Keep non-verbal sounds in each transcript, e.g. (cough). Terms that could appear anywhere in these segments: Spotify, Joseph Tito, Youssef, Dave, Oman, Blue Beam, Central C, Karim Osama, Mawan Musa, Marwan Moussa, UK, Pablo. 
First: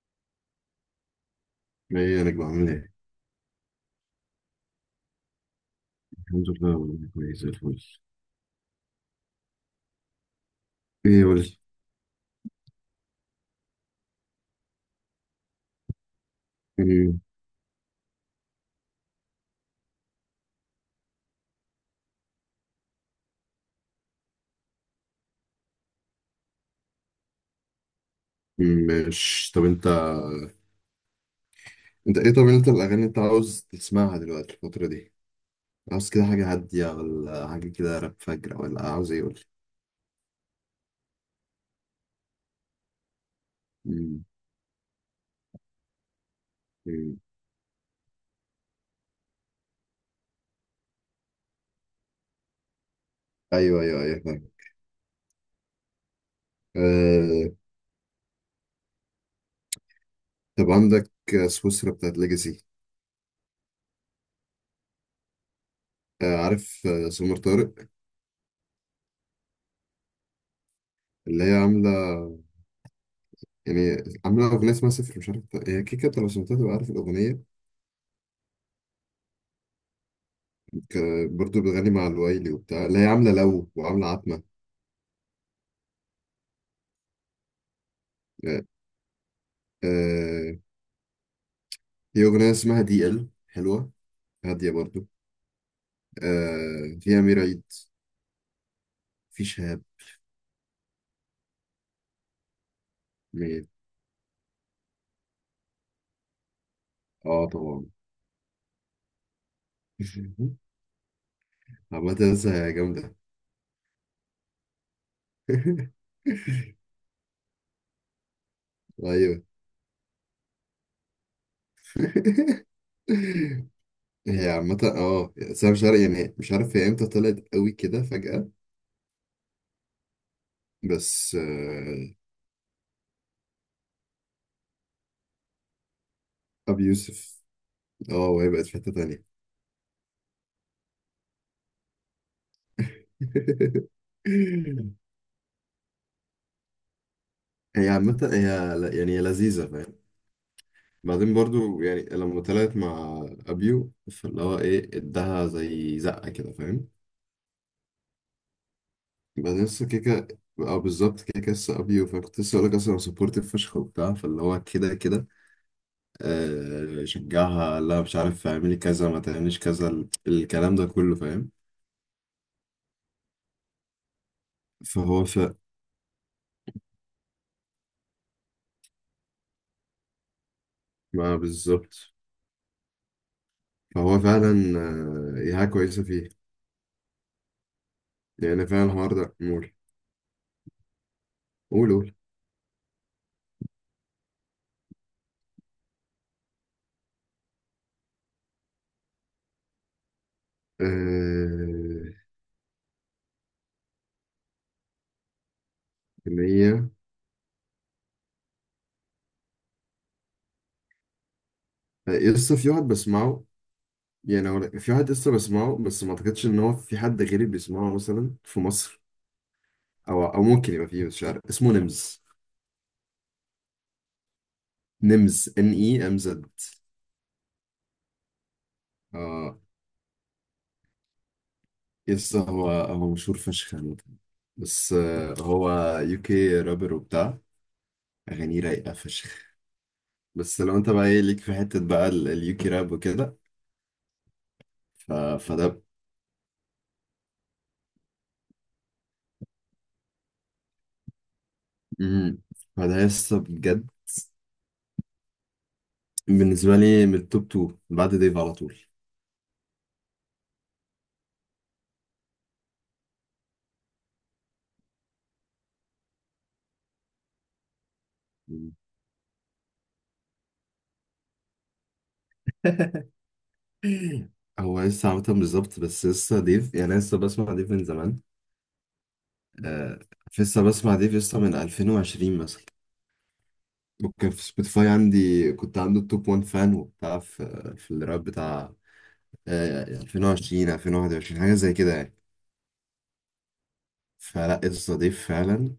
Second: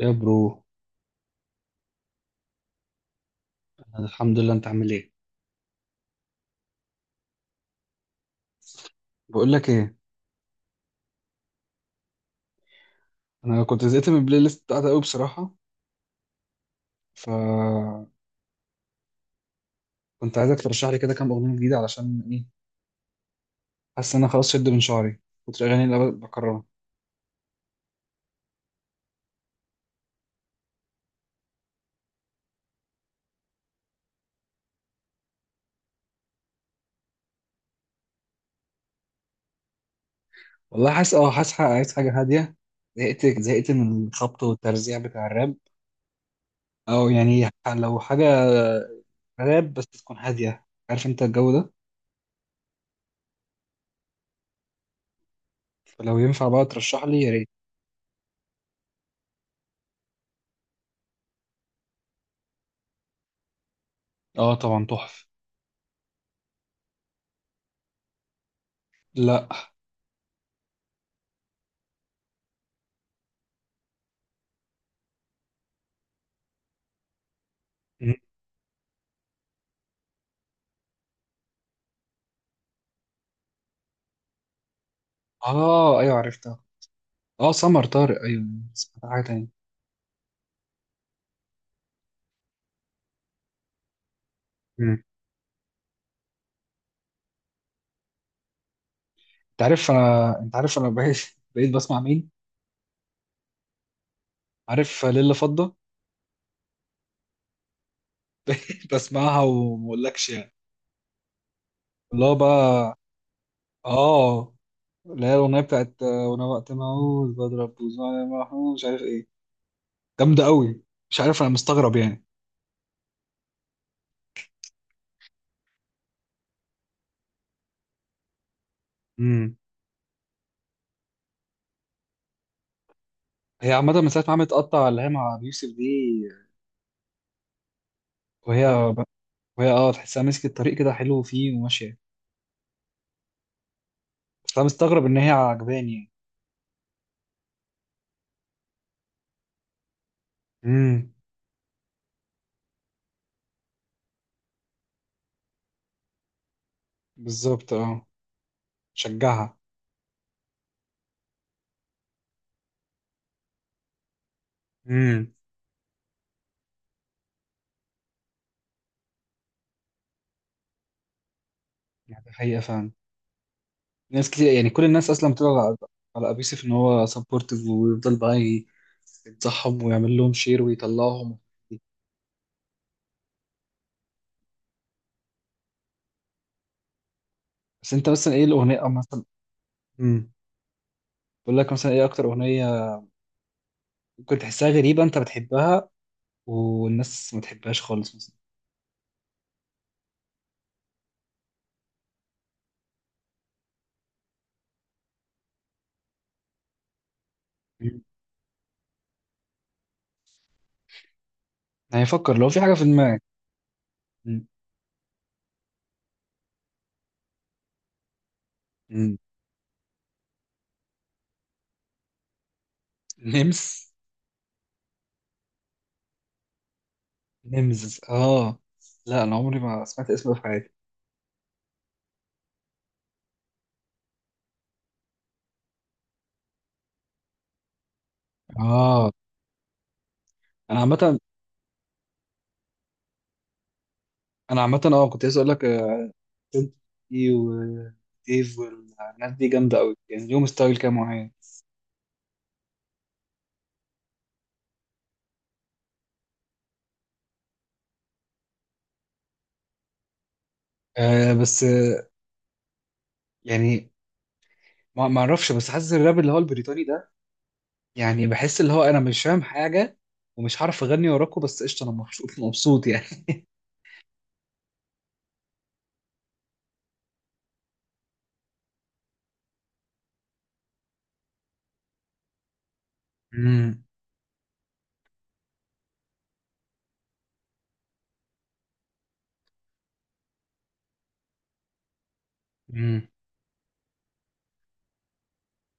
يا برو، ايه انا بعمل ايه أنا الحمد لله. انت عامل ايه؟ الحمد لله والله كويس زي الفل بقول لك ايه، ايه قول انا كنت زهقت من البلاي ليست بتاعتي قوي بصراحه. لي ف كنت عايزك ترشح لي كده كام اغنيه جديده، علشان ايه، حاسس ان انا خلاص شد من شعري كنت الاغاني اللي بكررها. مش، طب انت. انت ايه؟ طب انت الاغاني اللي انت عاوز تسمعها دلوقتي الفتره دي، عاوز كده حاجه هاديه ولا حاجه كده راب فجر ولا عاوز ايه؟ قول لي. والله حاسس، اه حاسس، عايز حاجه هاديه. زهقت من م- الخبط والترزيع بتاع الراب. او م. يعني لو حاجه راب بس تكون هاديه، عارف انت الجو ده. ايوه، ايوه، ايوه، فاهم. فلو ينفع بقى ترشح لي يا ريت. آه... طب عندك سويسرا بتاعت ليجاسي. اه طبعا تحفه. عارف، سمر طارق، لا. اللي هي عامله، يعني عامله اغنيه اسمها صفر، مش عارف هي كيكه، انت لو سمعتها تبقى عارف الاغنيه. م- برضو بتغني مع الوايلي وبتاع اللي هي عاملة لو وعاملة عتمة. اه ايوه عرفتها، اه سمر طارق ايوه. آه، سمعت حاجه تانية. آه، هي أغنية اسمها دي ال حلوة، هادية مم. برضو. فيها أمير عيد، في انت شهاب. عارف انا، انت عارف انا بقيت بسمع مين؟ مين؟ عارف ليلة فضة؟ اه طبعا. (laughs) بقيت بسمعها وما اقولكش يعني. (laughs) عامة اللي هو لسه بقى، جامدة. اه اللي هي الاغنيه بتاعت وانا وقت (laughs) ما اقول بضرب بوزان محمود مش عارف ايه. أيوه. جامده قوي، مش عارف انا مستغرب يعني. (laughs) هي عامة اه سام شرقي، يعني مش عارف هي امتى طلعت قوي كده فجأة. امم بس هي عامه من ساعه ما عملت قطع اللي هي مع أبي يوسف دي. أبي يوسف. اه وهي بقت وهي في حتة تانية. وهي اه تحسها مسكت الطريق كده حلو فيه وماشيه. بس انا مستغرب (laughs) ان هي عجباني يعني. هي عامة هي يعني هي لذيذة، فاهم. امم بعدين برضو يعني لما طلعت مع أبيو فاللي هو إيه، إداها زي زقة كده، فاهم. بالظبط اه، شجعها. بعدين لسه كيكة، أو بالظبط كيكة لسه أبيو، فكنت لسه أقولك أصلا سبورتيف فشخ وبتاع فاللي هو كده كده، امم شجعها، لا مش عارف اعملي كذا ما تعمليش كذا، الكلام ده كله، فاهم. يعني حقيقه فعلا، ناس كتير، يعني كل الناس فهو اصلا ف بتبقى على، على ابيوسف ان هو سبورتيف ويفضل بقى ينصحهم ويعمل لهم شير ما ويطلعهم. بالظبط. فهو فعلا هي حاجة كويسة فيه. بس انت مثلا ايه يعني الاغنيه، فعلا أو الحوار مثلا، ده نقول. امم بقول لك قول مثلا ايه قول. اكتر اغنيه ممكن تحسها غريبه، انت بتحبها والناس ما تحبهاش خالص مثلا؟ آه، إن هي مم. هيفكر لو لسه في في حاجه واحد في دماغك. بسمعه، مم. يعني هو في واحد لسه بسمعه، بس ما اعتقدش ان هو في حد غيري بيسمعه مثلا في مصر. مم. او او ممكن يبقى فيه، مش عارف اسمه نمز. نمس. نمز، ان اي ام زد. نمس اه، لا انا عمري اه ما سمعت اسمه في حياتي. لسه هو هو مشهور فشخ عامة. بس هو يو كي رابر وبتاع، اغانيه رايقه اه، فشخ. بس لو انا انت بقى عامه، ايه ليك في حته بقى اليو كي راب وكده. انا عامه اه كنت عايز اقول لك فده. فيلتي وايف والناس دي جامده قوي، يعني ليهم ستايل كده معين. مم. فده لسه بجد بالنسبه لي من التوب 2 بعد ديف على طول. آه بس آه، يعني ما اعرفش، بس حاسس الراب اللي هو البريطاني ده، يعني بحس اللي مم. هو انا مش فاهم حاجه، ومش هعرف اغني وراكوا، بس قشطه انا مبسوط (laughs) يعني. (laughs) (clears throat) هو لسه عامة بالظبط بس لسه ديف، يعني أنا لسه بسمع ديف من زمان. آه لسه بسمع ديف لسه من 2020 مثلا. امم وكان في سبوتيفاي عندي، كنت عنده التوب 1 فان وبتاع في الراب بتاع، آه 2020، 2021، حاجة زي كده يعني. امم فلا لسه ضيف فعلا،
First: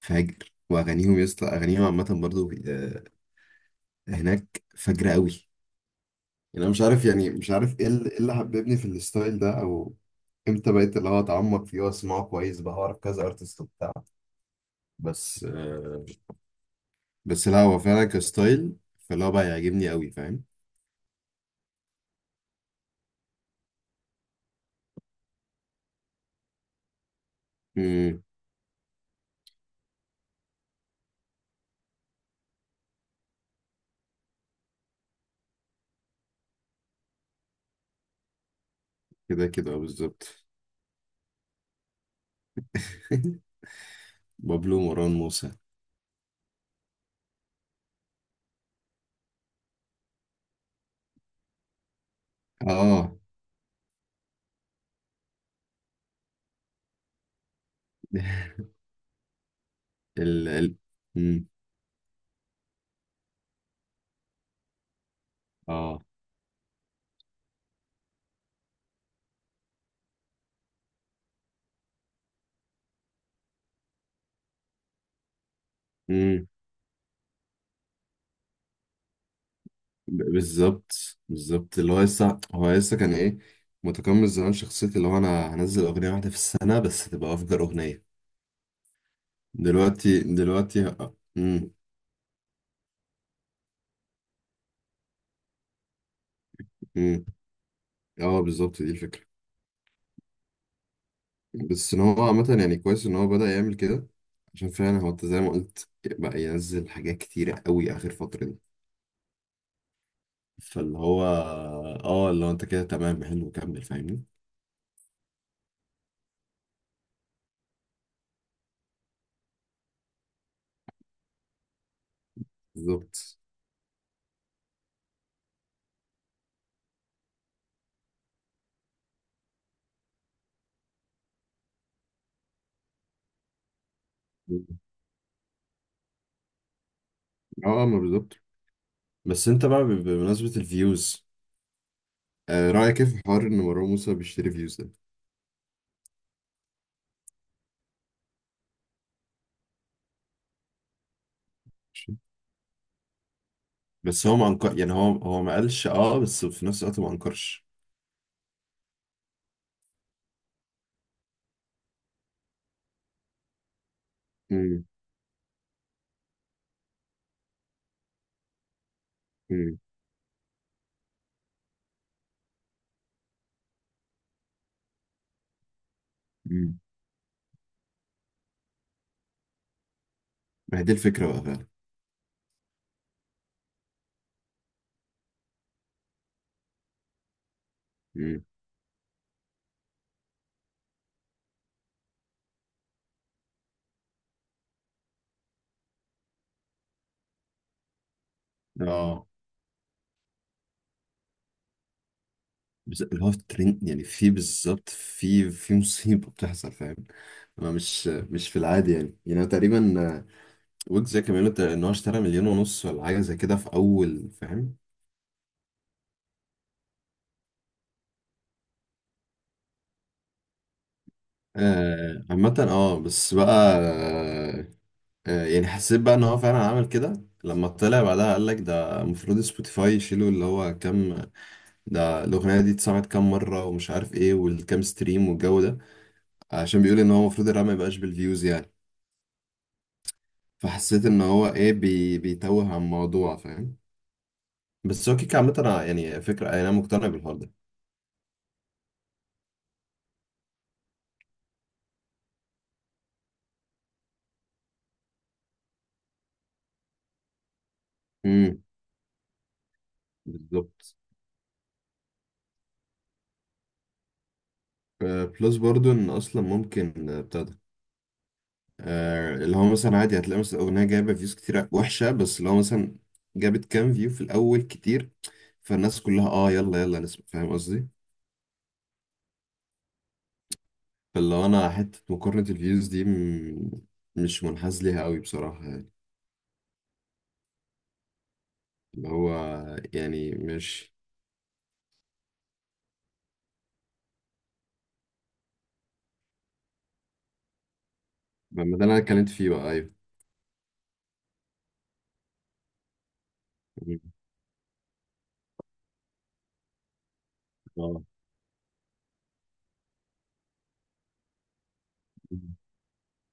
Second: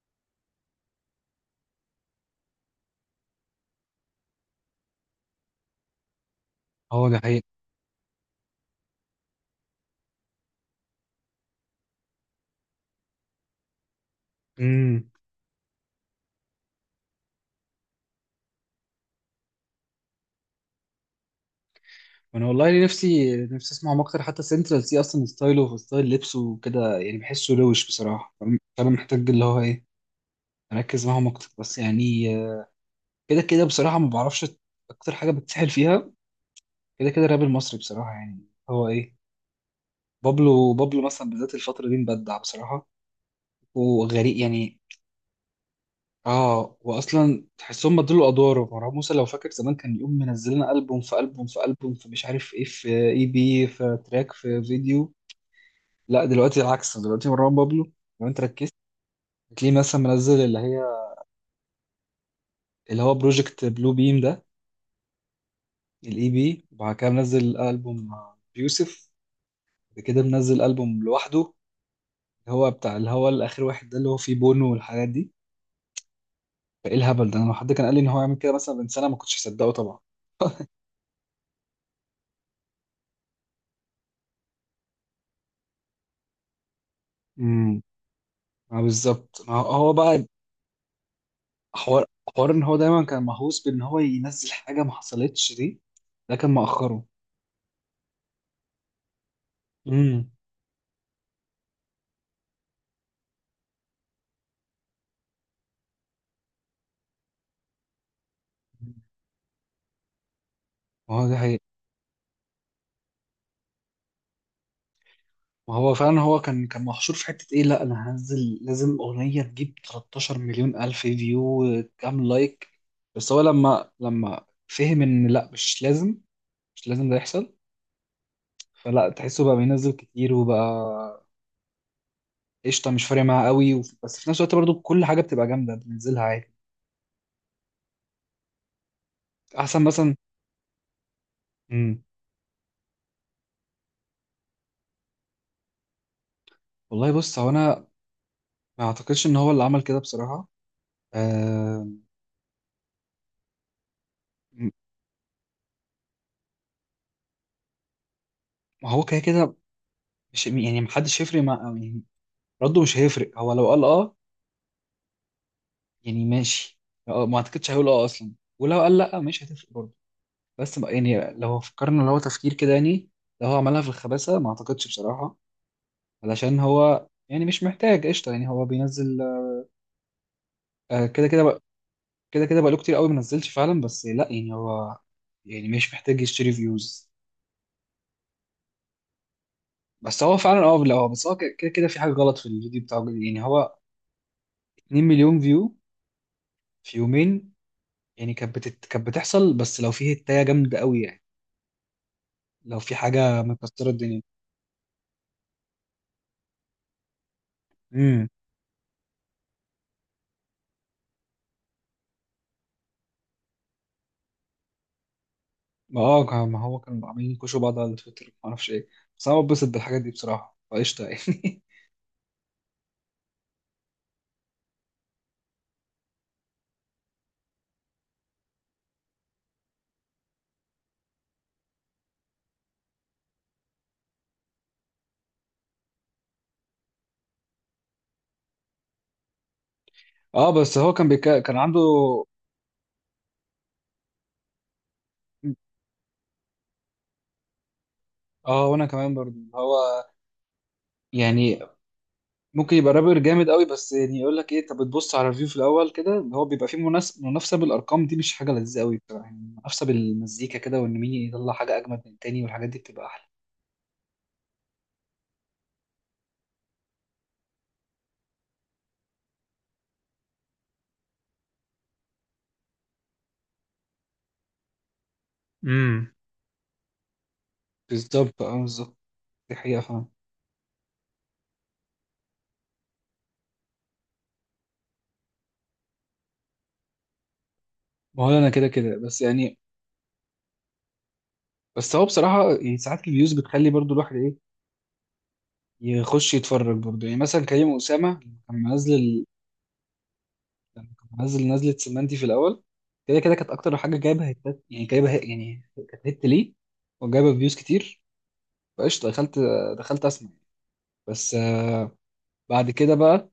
فاجر. وأغانيهم يسطا، أغانيهم عامة برضو آه، هناك فاجرة أوي. يعني انا مش عارف، هو ده يعني حقيقي. مش عارف ايه اللي إيه اللي حببني في الستايل ده، او امتى بقيت اللي هو اتعمق فيه واسمعه كويس بقى واعرف كذا ارتست وبتاع. امم بس آه، بس لا هو فعلا كستايل فاللي هو بقى يعجبني قوي، فاهم. انا والله نفسي اسمعهم اكتر، حتى سنترال سي اصلا ستايله وستايل لبسه وكده يعني بحسه روش امم، بصراحه. فانا محتاج اللي هو ايه، اركز معاهم اكتر بس يعني. كده كده بصراحة ما بعرفش أكتر حاجة بتسحل فيها، كده كده الراب المصري بصراحة يعني هو إيه. كده كده بالظبط. بابلو، بابلو مثلا بالذات الفترة دي مبدع بصراحة (laughs) وغريب بابلو، يعني. مروان موسى. آه، وأصلا تحسهم بدلوا أدواره، مروان موسى لو فاكر زمان كان يقوم منزل لنا ألبوم في ألبوم في ألبوم، في مش عارف إيه، في اه. إي بي، في تراك، في فيديو. لا دلوقتي العكس، دلوقتي مروان بابلو، لو أنت (laughs) ركزت هتلاقيه مثلا منزل ال اللي ال هي، مم. اللي هو بروجكت بلو بيم ده، اه. الإي بي، وبعد كده منزل ألبوم مع يوسف، بعد كده منزل ألبوم لوحده، هو بتاع اللي هو الاخر واحد ده اللي هو فيه بونو والحاجات دي. مم. فايه الهبل ده؟ انا لو حد كان قال لي ان هو يعمل كده مثلا من سنه ما كنتش هصدقه طبعا. بالظبط، بالظبط اللي هو لسه هو لسه كان ايه متقمص زمان شخصية اللي هو انا هنزل اغنية واحدة في السنة بس تبقى افجر امم اغنية. ما بالظبط، ما هو هو دلوقتي بقى دلوقتي امم. حوار، حوار ان هو دايما كان مهووس بان هو ينزل حاجه ما حصلتش دي، ده كان مأخره. امم اه بالظبط دي الفكره. امم بس ان هو عامه يعني كويس ان هو بدأ يعمل كده، عشان فعلا هو انت زي ما قلت بقى ينزل حاجات كتيره قوي اخر فتره دي. فاللي ما هو هو ده حقيقي، اه، اللي هو انت كده تمام، حلو كمل فاهمني. ما هو فعلا هو كان محشور في حته ايه، لا انا هنزل لازم اغنيه تجيب 13 مليون الف فيو، كام لايك. بس بالظبط هو لما فهم ان لا مش لازم، مش لازم ده يحصل، فلا تحسه بقى بينزل كتير وبقى قشطه مش فارق معاه قوي، بس في نفس الوقت برضو كل حاجه بتبقى جامده بننزلها عادي. اه ما بالظبط. بس انت احسن بقى مثلا. بمناسبه الفيوز، امم آه رأيك ايه في حوار ان مروان موسى بيشتري فيوز ده؟ والله بص، هو انا ما اعتقدش ان هو اللي عمل كده بصراحه، آه. ماشي. بس هو ما م- انكر، يعني هو هو ما قالش اه، بس في نفس الوقت ما انكرش. ما هو كده كده مش يعني، محدش هيفرق مع يعني، رده مش هيفرق هو لو قال اه امم، يعني ماشي، آه، ما اعتقدش هيقول اه اصلا، ولو قال لا مش هتفرق امم، برضه. بس ما- يعني لو فكرنا لو هو تفكير كده يعني، لو هو عملها في الخباثه ما اعتقدش بصراحه، علشان امم، هو يعني مش محتاج قشطه يعني هو بينزل. ما هي دي آه، كده الفكره كده بقى بقى، فعلا. كده كده بقاله كتير قوي ما نزلش فعلا، بس لا يعني هو يعني مش محتاج يشتري فيوز. مم. بس هو فعلا اه، لا هو بس هو كده كده في حاجه غلط في الفيديو بتاعه، يعني هو 2 مليون فيو في يومين. يعني كانت اه بتحصل، بس لو في هتايه جامده قوي يعني، لو في بس اللي هو في حاجه ترند مكسره يعني، الدنيا. في بالظبط، في مصيبة بتحصل، فاهم. انا مش امم مش في العادي يعني، يعني أنا تقريبا ويجز زي كمان قلت ان هو اشترى مليون ونص ولا حاجة زي كده في اول، فاهم. ما اه ما هو كانوا عاملين يكوشوا بعض على تويتر ما اعرفش ايه، بس انا بتبسط بالحاجات دي بصراحه فقشطه يعني. آه عامة اه بس بقى آه، يعني حسيت بقى ان هو فعلا عمل كده لما طلع بعدها قال لك، ده المفروض سبوتيفاي يشيلوا اللي هو كام، ده الاغنية دي اتسمعت كام مرة ومش عارف ايه والكام ستريم والجو ده، عشان بيقول ان هو المفروض الراب ما يبقاش بالفيوز يعني. (laughs) اه بس هو فحسيت ان هو كان ايه عنده، بي بيتوه عن الموضوع، فاهم. بس هو كيك عامة يعني فكرة انا مقتنع بالحوار ده. اه وانا كمان برضه هو يعني ممكن يبقى رابر جامد قوي، بس يعني يقول لك ايه، طب تبص على الريفيو في الاول كده اللي هو بيبقى فيه منافسه بالارقام دي مش حاجه امم، لذيذه قوي بصراحه، يعني منافسه بالمزيكا كده بالظبط وان مين يطلع حاجه اجمد من التاني والحاجات دي بتبقى احلى. بلس برضو ان اصلا ممكن بتاع ده اللي هو مثلا عادي هتلاقي مثلا اغنية جايبة فيوز كتير وحشة، بس اللي هو مثلا جابت كام فيو في الاول كتير، فالناس امم كلها اه يلا يلا نسمع، فاهم قصدي. بالظبط اه، بالظبط دي حقيقه فاهم. فاللي هو انا حتة مقارنة الفيوز دي مش منحاز ليها قوي بصراحة يعني، ما هو انا كده كده اللي بس هو يعني، يعني مش. بس هو بصراحه يعني ساعات الفيوز بتخلي برضو الواحد ايه، يخش يتفرج برضو. يعني مثلا كريم اسامه، لما كان ما ده منزل اللي انا اتكلمت فيه بقى، ايوه. لما كان منزل نزله سمنتي في الاول، كده كده كانت اكتر حاجه جايبه هيتات، يعني يعني كانت هيت ليه وجايبه فيوز كتير. مم. فقشطة دخلت، دخلت اسمع. بس آه، مم. بعد كده بقى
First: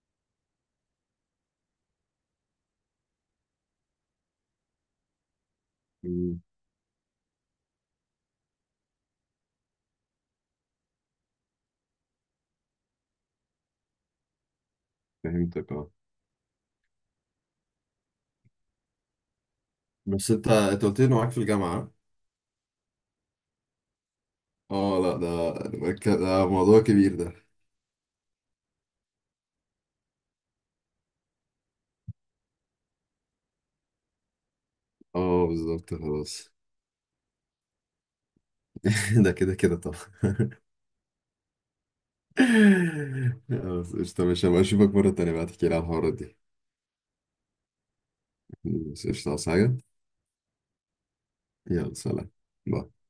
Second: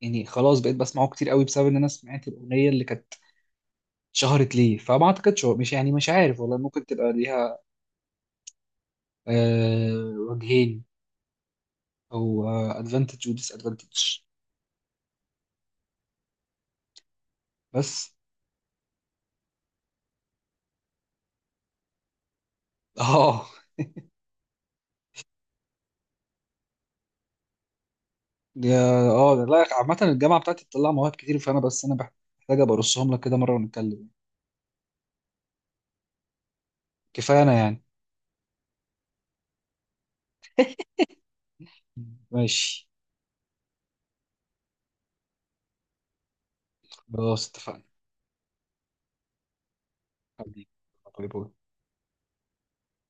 يعني خلاص بقيت بسمعه كتير قوي بسبب ان انا سمعت الاغنيه اللي كانت شهرت ليه. فما اعتقدش هو مش يعني مش عارف والله، ممكن تبقى ليها آه وجهين، او ادفانتج وديس ادفانتج. فهمتك اه. بس. بس انت، انت قلت لي انه معاك في الجامعة. اه اه لا ده، ده ده موضوع كبير ده. (laughs) اه ده لا عامة الجامعة بتاعتي بتطلع مواهب كتير، فانا بس محتاج ابقى ارصهم لك كده مرة ونتكلم. اه بالظبط، خلاص. كفاية انا يعني. (laughs) ده كده كده طبعا. (laughs) ماشي، خلاص قشطة ماشي، هبقى اشوفك مرة تانية بقى تحكي لي على الحوارات دي. خلاص اتفقنا. بس قشطة عاوز حاجة. حبيبي، باي باي. يلا سلام. باي.